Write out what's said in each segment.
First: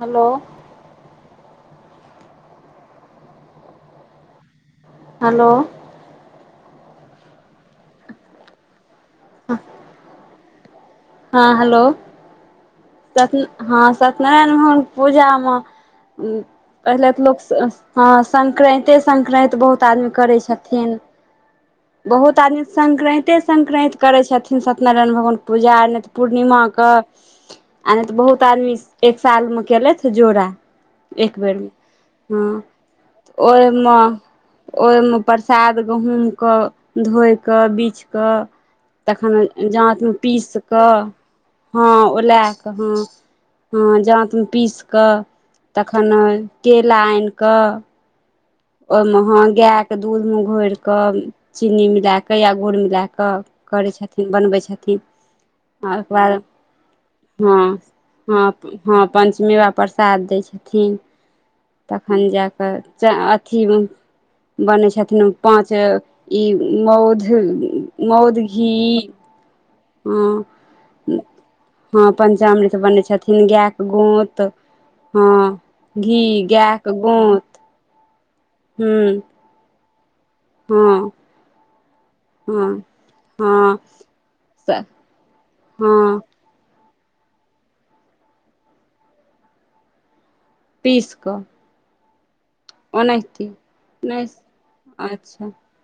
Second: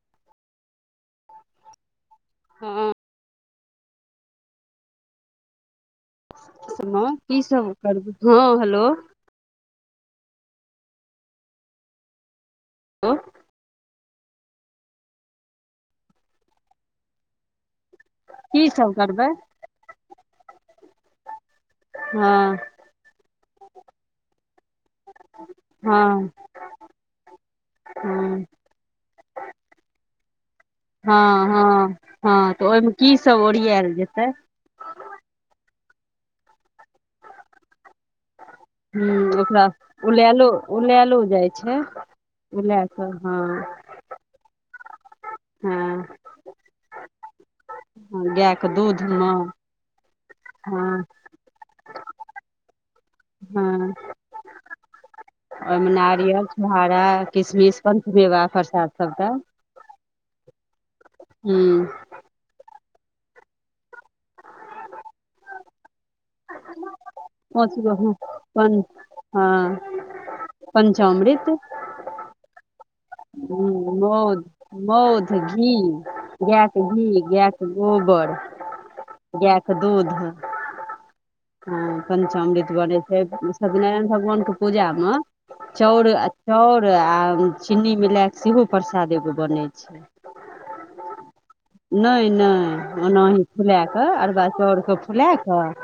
Hello हँ hello हँ की सब करबै हँ हेलो हँ हेलो हँ सब [unintelligible] पूजामे पहिले तऽ लोक हँ की सब संक्रान्ते करबै संक्रान्ति बहुत आदमी करै छथिन बहुत हँ आदमी संक्रान्ते संक्रान्ति करै छथिन सत्यनारायण भगवान के पूजा हँ पूर्णिमा क आ नहि तऽ बहुत हँ आदमी एक साल मे केलक जोड़ा हँ एक बेरमे हँ हँ तऽ ओहिमे की सब ओरियाएल ओहिमे जेतै ओहिमे प्रसाद गहुम के धोए कऽ बीछ कऽ तखन ह ओकरा जाँतमे उलायलो पीस कऽ उलायलो जाइ छै हँ ओ लए कऽ हँ हँ ह जाँतमे पीस कऽ तखन हँ केला आनिकऽ हँ गै ओहि मे हं गैय के दूध मे घोर हँ के चीन्नी मिला के या गुड़ मिला के कऽ करै हँ छथिन बनबै छथिन ओ ओहिमे ओकर बाद नारियल छोहारा हँ किशमिश पंचमेवा हँ प्रसाद हँ सबटा पञ्चमेवा परसाद दै छथिन हू हन जा कऽ च अथि बनै छथिन पाँच ई मौध पाँच गो हँ मौध घी पं हँ हं पंचामृत हँ पञ्चामृत बनै छथिन गाए के हूँ गोँत मौध मौध हँ घी घी गाए गायके के घी गोँत गोबर हूँ गाएय के दूध हँ हँ पञ्चामृत हँ बनै छै हँ सत्यनारायण भगवान के पूजा मे चाउर हँ चाउर आ चीन्नी मिला कऽ सेहो प्रसाद एगो बनै छै पीस कऽ नहि नहि ओनाही ओनाहिते फुला कऽ नहि अरबा चाउर के फुला अच्छा कऽ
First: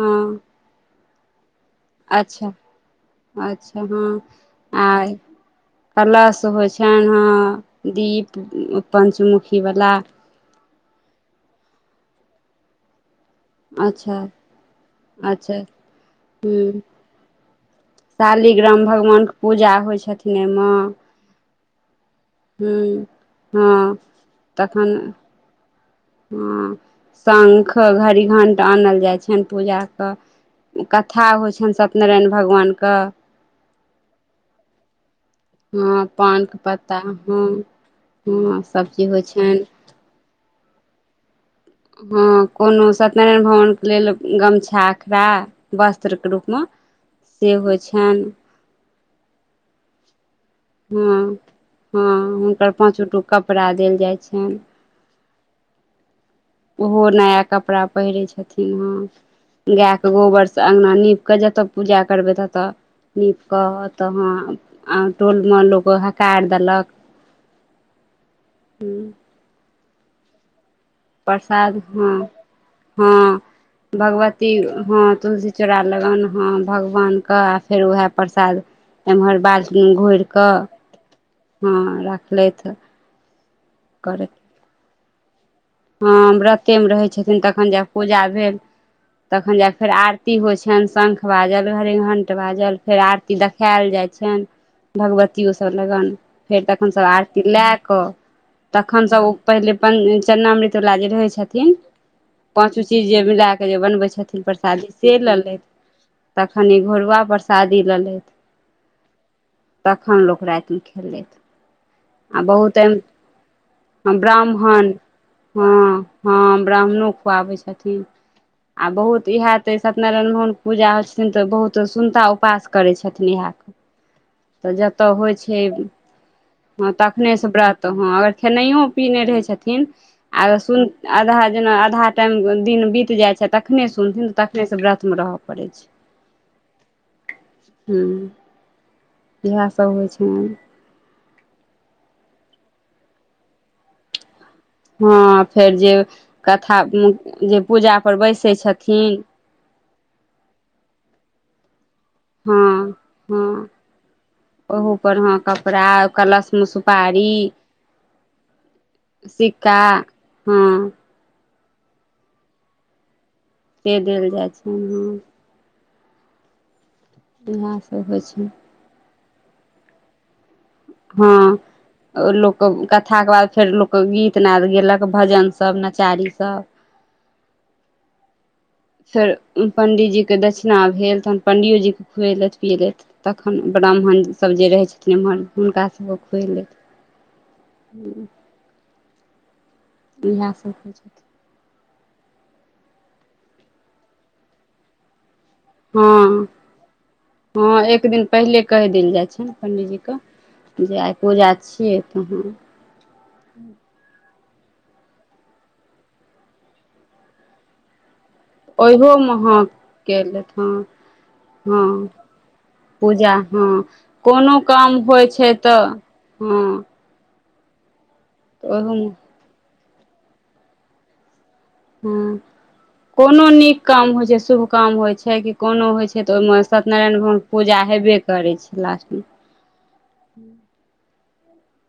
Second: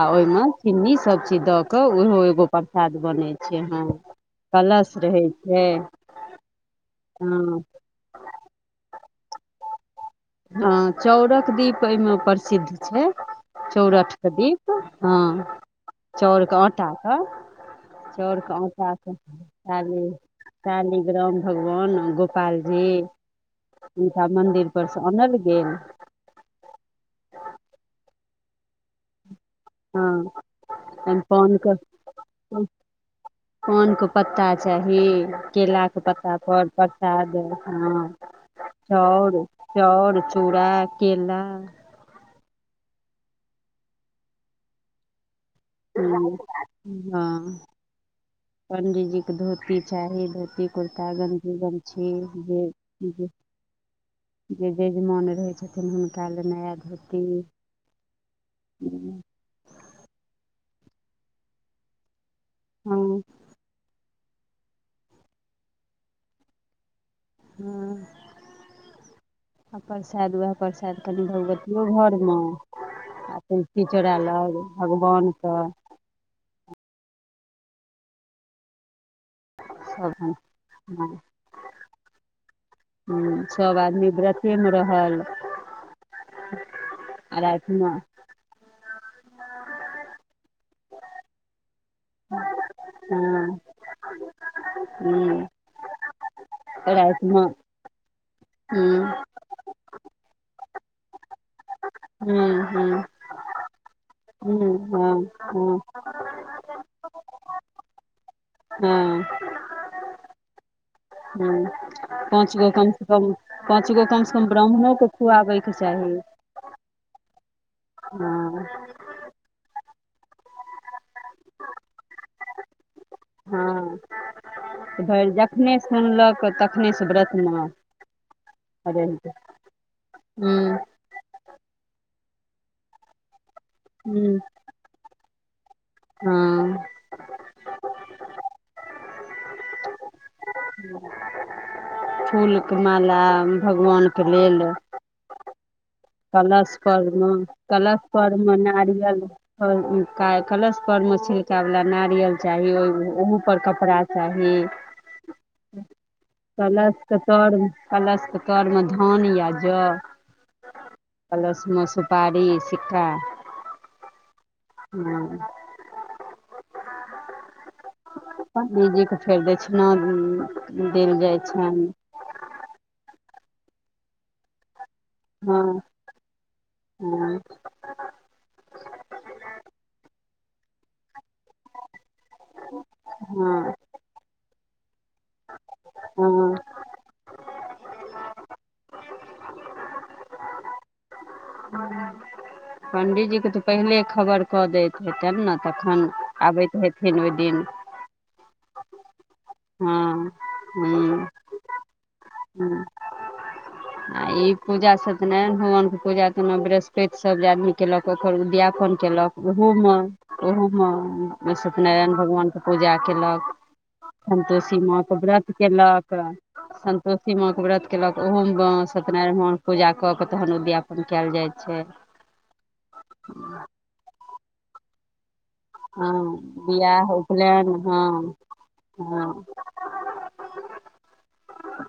आ ओहि मे हँ चिन्नी सब चीज दऽ क कऽ ओहो अच्छा एगो प्रसाद बनै छै अच्छा हँ आ कलश रहै छै कलश होइ छैन हँ दीप पञ्चमुखीवला हँ चाउरक दीप एहिमे प्रसिद्ध छै चौरठ अच्छा के दीप हँ अच्छा चौर के हूँ आटा के चाउर के शालिग्राम आटा भगवान के पूजा होइ चाली छथिन एहिमे शालिग्राम भगवान गोपाल जी हूँ हँ हुनका मंन्दिर पर स अनल गेल ह शंख घरी घंट आनल जाय छनि पूजा क हँ कथा पान होइ के छनि सत्यनारायण भगवान क पान क पत्ता चाही केला के हँ पत्ता पानके पर पत्ता प्रसाद हँ हँ हँ सभचीज होइ चाउर छनि चाउर चूड़ा केला हँ कोनो सत्यनारायण भगवान के लेल गमछा अखरा वस्त्र के हूँ रूपमे से होइ छैन पण्डीजी के धोती चाही धोती कुर्ता गंजी गमछी जे छोटो कपड़ा देल जाय छै। यजिमाने रहै छथिन हु। काल्हि नया। ओहो धोती नया कपड़ा पहिरै छथिन, हँ। गाय के गोबरसँ अंगना नीप कऽ जतऽ पूजा करबै तऽ आ नीप कऽ तऽ ह टोलमे लोक हकारि देलक। ह, आ प्रसाद व‌एह। प्रसाद कनि प्रसाद भगवतियो हँ घर मे। हँ आ तुलसी चोरैयल भगवती हँ भगवान तुलसी क चौड़ा लगन ह भगवान कऽ आ फेर उएह प्रसाद एम्हर बाज। हू, घोर सभ कऽ हँ राखलथि करत। सेम रहल। ह व्रते मे रहे आ छथिन, तखन जाक रातिमे पूजा भेल तखन जाक फेर आरती होइ छै। छनि शंख बाजल घरी घंट बाजल फेर आरती देखायल जाइ छनि। भगवतियो सभ लगन फेर तखन सभ आरती रातिमे लए कऽ तखन सभ ओ। पहिले पन चन्ना मृतवला जे रहै छथिन पाँचो चीज जे मिला कऽ जे बनबै छथिन प्रसादी से लऽ ले। तखनि ई घोरुआ प्रसादी ले ले था। हँ। रातिमे खेलथि हू, आ पाँच गो बहुत कम से एहन कम। पाँच गो कम से कम ब्राह्मण ब्राह्मणो कऽ। हँ, हँ, ब्राह्मणों खुआबै छथिन, हँ आ बहुत इहा तै सत्यनारायण भगवानके पूजा होइ छथिन तऽ बहुत सुनता उपास करै छथिन इहा। हँ तऽ तऽ जतय भरि होइत छै, जखने सुनलक हँ, तखनेसँ तखने व्रतमे सँ व्रत हँ अगर खेनहियो रहै पीने रहैत छथिन। इन। आ हूँ सुन आधा जेना आधा टाइम दिन बीत जाय छै, तखने सुथिन त हूँ तखने। तऽ व्रत मे रह परै छै, हँ हू। इएह सभ होइ छै फूल कऽ माला भगवानके लेलऽ हँ, फेर जे। कथा कलशपरमे जे पूजापर कलशपरमे बैसै नारियल। छथिन कलशपरमे छिलका वला नारियल। चाही, हँ ओहि मे ओहोपर कपड़ा चाही। पर हँ, कप। कपड़े कलशमे कलशके सुपारी तर कलशके तरमे धान सिक्का। हँ। कलस मे सुपारी सिक्का। से देल जाइ छै हँ। इएह सभ होइ छै। पंडित जी के फेर दक्षिणा देल जाइ हँ छन। लोक कऽ कथा के बाद फेर लोक कऽ गीतनाद गेलक भजन हँ सभ नचारी सभ। हँ। फेर पंडितजी के दक्षिणा भेल तहन पण्डियोजी के खुएलथि पियलथि तखन हँ ब्राह्मण सभ जे रहै छथिन एम्हर हुनका सभके खुए हँ लेथि। इएह सभ होइ छै। ह पण्डीजीके तऽ पहिले खबर कऽ दैत हेतन ने तखन हँ आबैत हेथिन ओहि दिन एक दिन पहिले कहि देल जाइ छनि हँ पंडीजीक जे आइ हूँ पूजा छियै त ह [inaudible] आ ई पूजा सत्यनारायन भगवान के पूजा ताहिमे बृहस्पति सब जे आदमी केलक ओकर उद्यापन केलक ओहियोमे हँ ओहो मे केलथि ओहो हँ मे हँ सत्यनारायण भगवान के पूजा कयलक कोनो सन्तोषी काम माँके होइ व्रत छै तऽ कयलक हँ तौसी माँके व्रत कयक ओहोम बाम तऽ ओहूमे सत्यनारायण म पूजा कऽ कऽ तहन उद्यापन कयल जाइ छै ह कोनो नीक काम होइ छै शुभ काम होइ छै कि कोनो हँ होइ छै तऽ ओहिमे बियाह सत्यनारायण भगवानके उपनयन पूजा हँ हेबे करै छै लास्टमे हँ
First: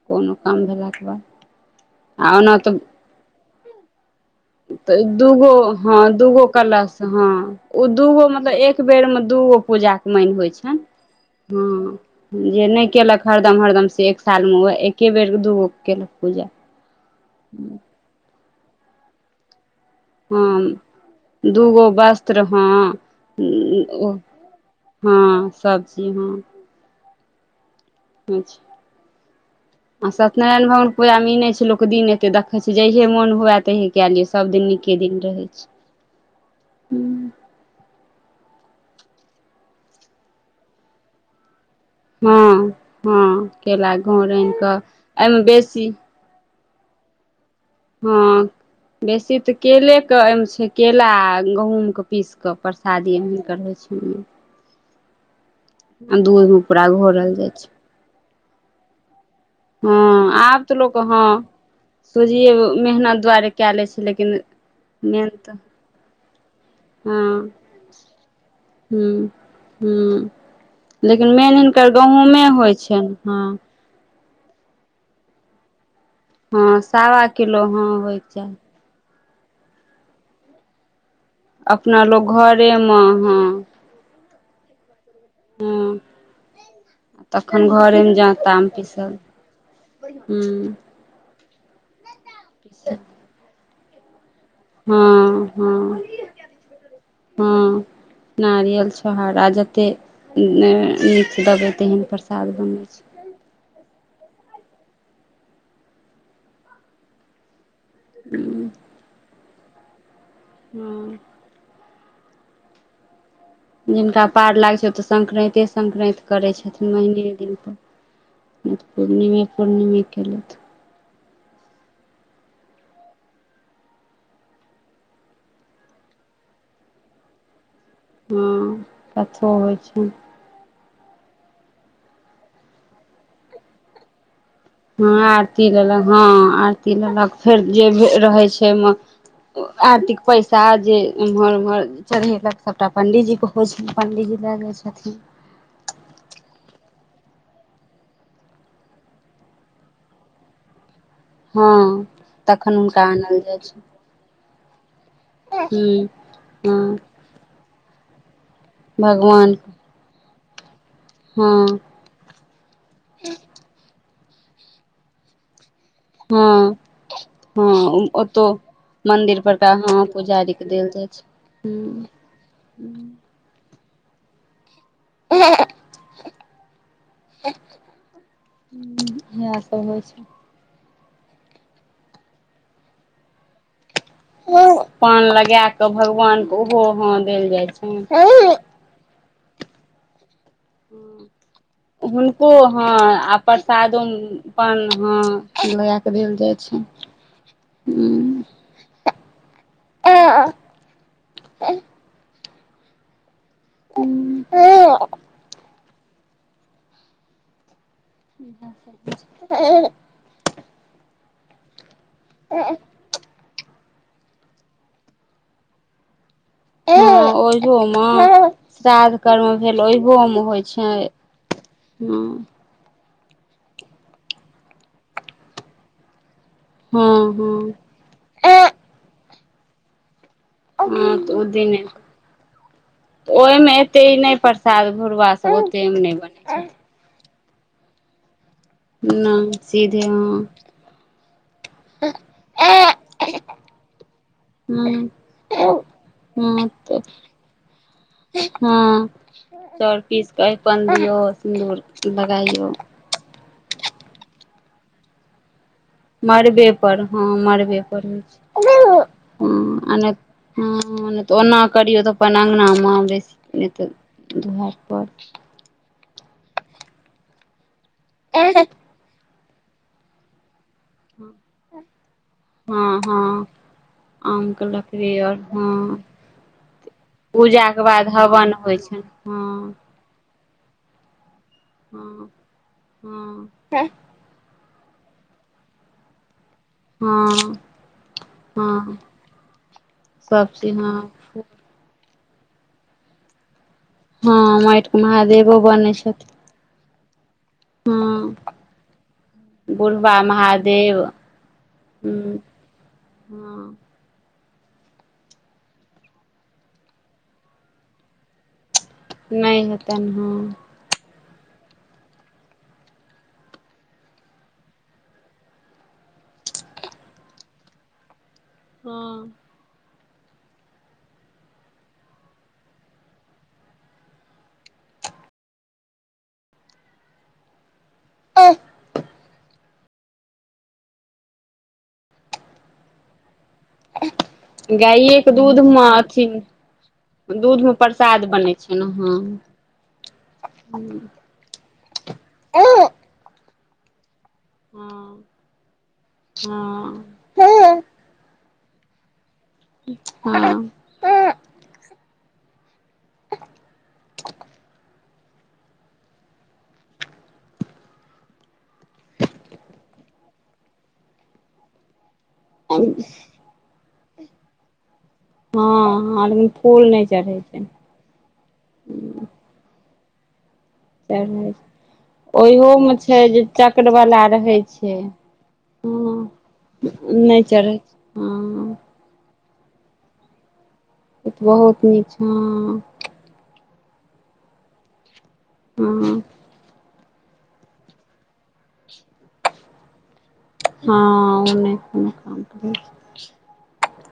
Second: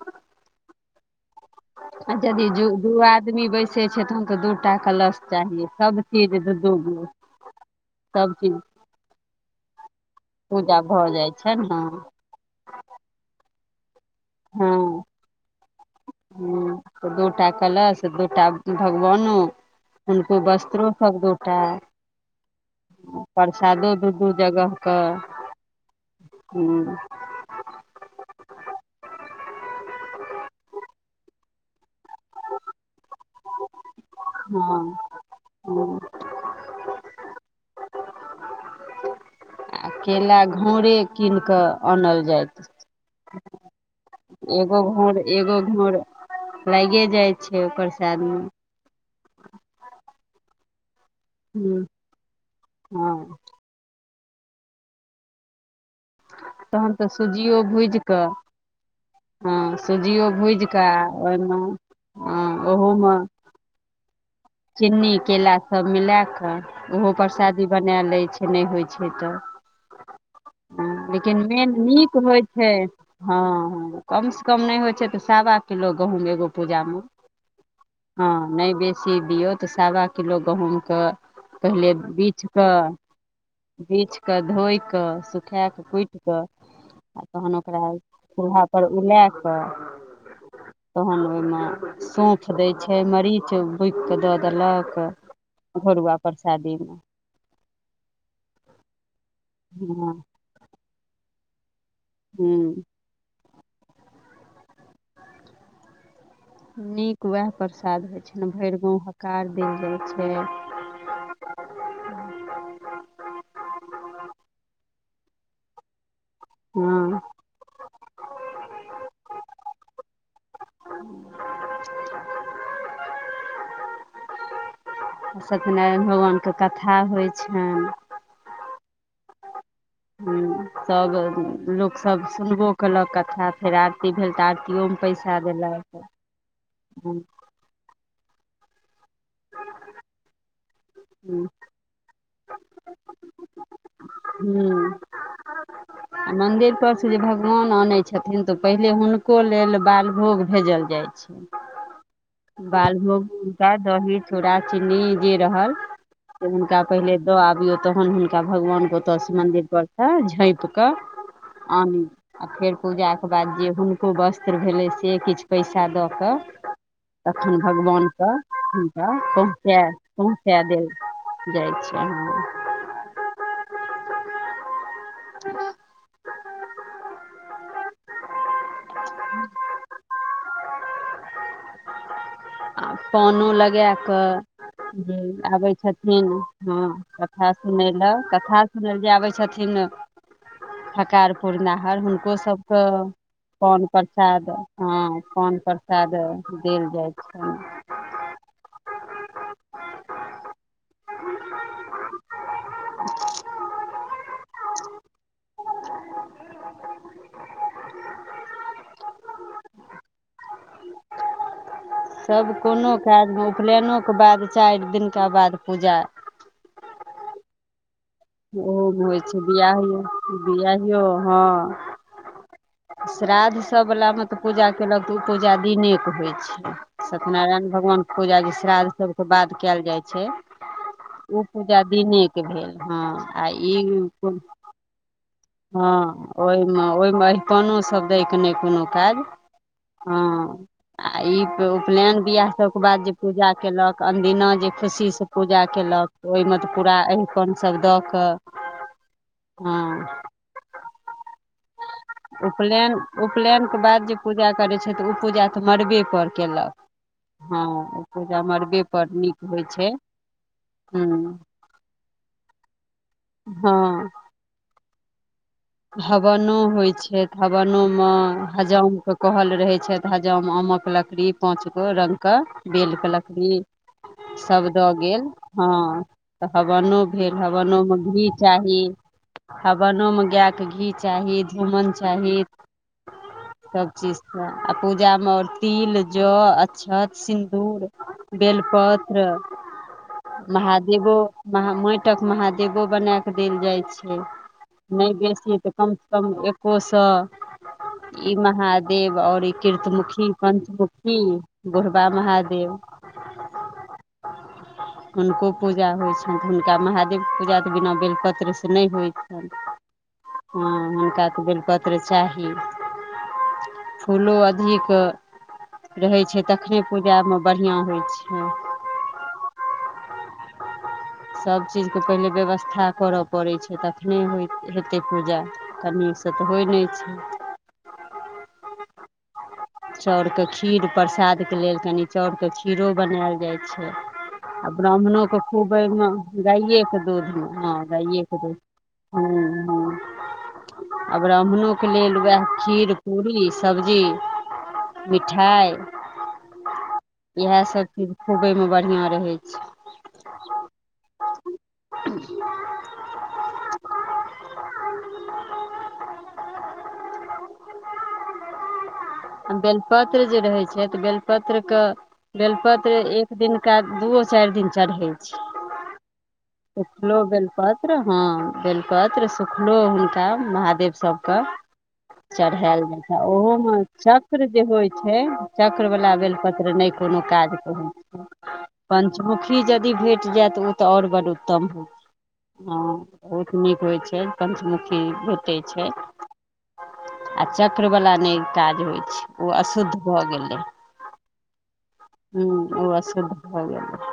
कोनो काम भेलाके बाद अच्छा आ दी ओना दू आदमी बस से छै तऽ हुनक दू टा तऽ कलश दूगो चाीय हँ सभचीज दूगो दू दू कलश गो हँ ओ दूगो सब मतलब चीज एक बेरमे दूगो पूजाके मन होइ पूजा छनि भऽ जाइ छै ने हँ जे नहि केलक हरदम हरदम से एक सालमे हँ वैह एके बेर दूगो कैयलक पूजा त दूटा भगवानो हुनको हँ वस्त्र सभ दुटा दूगो वस्त्र हँ प्रसादो दू ओ दू जगह क हँ सभचीज हँ हं [unintelligible] आ सत्यनारायण भगव पूजा मे ईने छै लोक दिन एते देख छै जहिहे मन हुए तेहिे कए लियौ सब दिन हँ नीके दिन रहै छै हूँ, ह आ केला घौरे कीन कऽ आनल हँ जाइत हँ केला घर आनि कऽ एगो घौर एहिमे एगो बेसी घौर लागे जाइ छै प्रसाद मे हँ बेसी तऽ केले के ए मे छै केला हूँ गहुूँम के पीस कऽ परसादी हँ एही करै छै ओहिमे आ दूध मे पूरा घोरल जाइ छै भुज कऽ हँ सुजियो आब भूजि तऽ लोक कऽ हँ ओहिमे सोझे अ, मेहनत दुआरे कए ले छै लेकिन चिन्नी मेन केला तऽ सब मिला कऽ ओहो हँ परशादी बनाए लै छै नहि होइ छै हूँ तऽ हूँ ह लेकिन मेन नीक होइ छै हँ हॅ कम से कम नहि होइ छै तऽ सावा किलो गहूँम एगो हँ पूजामे सावा किलो होयके हँ चाही नहि बे सी दियौ तऽ सावा किलो गहम कऽ पहिले अपना लोक बीछि घरेमे कऽ हँ बिछ कऽ धोए कऽ सुखा कऽ हँ कुटि कऽ आ तहन तखन ओकरा घरेमे जाँतामे चूल्हापर पीसल उलाए कऽ हूँ तहन ओहिमे सौँफ दै छै मरीच के दऽ देलक हँ हँ घरुआ परसादीमे हँ नारियल छोहहाडा जते हँ नहि नीक देबै तेहन प्रसाद बनै हूँ छै नीक उएह प्रसाद होइत छै छनि भैरि गाँव हकार देल जाइत छै हँ जिनका पार लागै छैौ तऽ संक्रान्ते सं्क्रान्ति करै छथिन महिने हँ दिनपर नहि तऽ पूर्णिमे पूर्णिमे केलथि ह [unintelligible] सत्यनारायण भगवान के कथा होइ छनि हँ कथो होइ छनि हूं सब लोक सब सुनबो केलक कथा फेर आरती भेल तऽ आरती हँ आरती लेलक हँ आरती हूँ लेलक फेर जे रहै छै ओहिमे आर्तिक पैसा जे हूँ ईम्हर उम्हर चढ़ेलक सभटा पंडीजीे के होय छै पंडीजी लए लै छथिन आ मन्दिरपसँ जे भगवान आनैत छथिन तऽ पहिले हुनको लेल बालभोग भेजल जाइ छै हँ तखन हुनका बालभोग आनल जाइ मुुरका छै दहि चुरा चीनी जे रहल हूँ से हुनका हँ पहिले द आबियौ तहन हुनका भगवान ओत सऽ भगवान मंन्दिर पर से झाँपि कऽ हँ आनि आ फेर पूजाके बाद जे हुनको वस्त्र भेलै से किछ पैसा दऽ कऽ हँ तखन हँ भगवानक ओतौ हुनका मंदिर परका पहुँचा हँ पुजारी पहुँचा के देल जा लै छनि हू [inaudible] इएह सब होइ छै आ पोनो लगै कऽ जे पान लगाए आबै कऽ छथिन भगवानके ओहो हं हँ कथा देल जाइ सुनै ल छै कथा जे आबै छथिन हकार पुरनाहर हुनको सबके हँ आ पाॅन प्रसादो प्रसाद पान हँ पाॅन लगा कऽ प्रसाद देल जाइ छै देल जायत हँ [unintelligible] [unintelligible] ह ह [unintelligible] [unintelligible] [unintelligible] सब कोनो काजमे उपनयनोे के बाद चारि दिनका बाद पूजा ओ जमा [unintelligible] ओहो होइ छै बिआहियो होइ बिआहियो छै हँ श्राद्धसभवलामे तऽ पूजा कयलक तऽ ओ पूजा दिनेके होइ छै हँ हँ सत्यनारायण भगवान के पूजा जे हँ श्राद्ध सभके बाद कयल जाइ छै तऽ ओ पूजा दिने दिनेके भेल हँ आ ई साल भुरआ हँ ओहिमे ओहिमे अरिपनोसभ दै के नहि कोनो काज नहि सीधे हँ आ ई उपनयन बियाह सभके बाद जे हँ पूजा कयलक अनदिना जे खुशीसँ पूजा हँ कयलक ओहिमे तऽ पूरा अरिपन सभ दऽ कऽ हँ चाउर हँ पीस कऽ अरिपन दियौ सिन्दूर लगाइयौ उपलेन उपलेन के बाद जे पूजा करै छै तऽ ओ पूजा तऽ मरबे मरबे पर हँ मरबे पर होई पूजा छै मड़बे पर नीक होइ छै हँ हं नहि तऽ हूँ ओना करियौ तऽ अपन अंगना मे बेसी नहि हँ तऽ दुहरि पर हवनो होइ छै हवनोमे हजाम क कहल रहै छै हजाम आमक लकड़ी पाँच गो रंग क बेल हँ के हँ लकड़ी आमके सभ दऽ लकड़ी गेल आओर हँ तऽ हवनो भेल हवनो पूजाके मे बाद घी हवन होइ चाही छनि हँ हवनो मे गाय के घी चाही घुमन हँ चाही हँ सबचीज आ पूजामे आओर तिल जँ अक्षत हँ सिन्दूर हँ बेलपत्र सभचीज हँ महादेवो महा मइटक महादेवो बना के देल जाय छै हँ मइट के महादेव छी तऽ कम सँ कम एको सए ई हँ महादेव और ई बुढ़बा कीर्तमुखी महादेव पञ्चमुखी बुरहबा हूँ महादेव हँ हुनको पूजा होइ छनि त हुनका महादेव पूजा त बिना बेलपत्र सँ नहि होइ छनि नहि हैतन हँ हँ हुनका त बेलपत्र चाही फूलो अधिक रहै छै तखने पूजा मे बढ़िया होइ छै हँ [inaudible] सभचीज के पहिले व्यवस्था करय पड़ैत छै तखने होइ हे के पूजा कनि सँ त होइ नै छै [inaudible] चाउर के खीर प्रसाद के लेल कनी चाउर के खीरो बनायल जाय छै आ गाइए ब्राह्मणो के दूध खूब मे एहिमे अथी गाये के दूध मे हँ गाये के दूध एना हँ हूँ आ ब्राह्मणोके लेल वएह खीर पूड़री सब्जी हँ मिठाइ इएहसभ चीज खुबै मे बढ़िआँ रहै छै हँ [unintelligible] बेलपत्र जे रहै छै त बेलपत्र क बेलपत्र ए एक दिनका दूओ चारि दिन चढ़ै छै हँ लेकिन फूल नहि उफलो चढ़ै छै बेलपत्र हँ बेलपत्र सुखलो हुनका महादेव सभ क चढ़ै छै चढ़ायल ओहियोमे जाए छै जे ओहो मे चक्रवला चक्र रहै जे होइ छै चक्रवला हँ बेलपत्र नइ कोनो नहि काज चढ़ै करै छै हँ पंचमुखी जदि भेट जाए त आओर बड़ उत्तम बहुत हो नीक हँ ह बहुत नीक होइ छै पंचमुखी भैटे छै हँ आ चक्रवला नइ काज होइ छै ओ अशुद्ध भ गेलै हँ ओ नइ कोनो काम करै भ गेल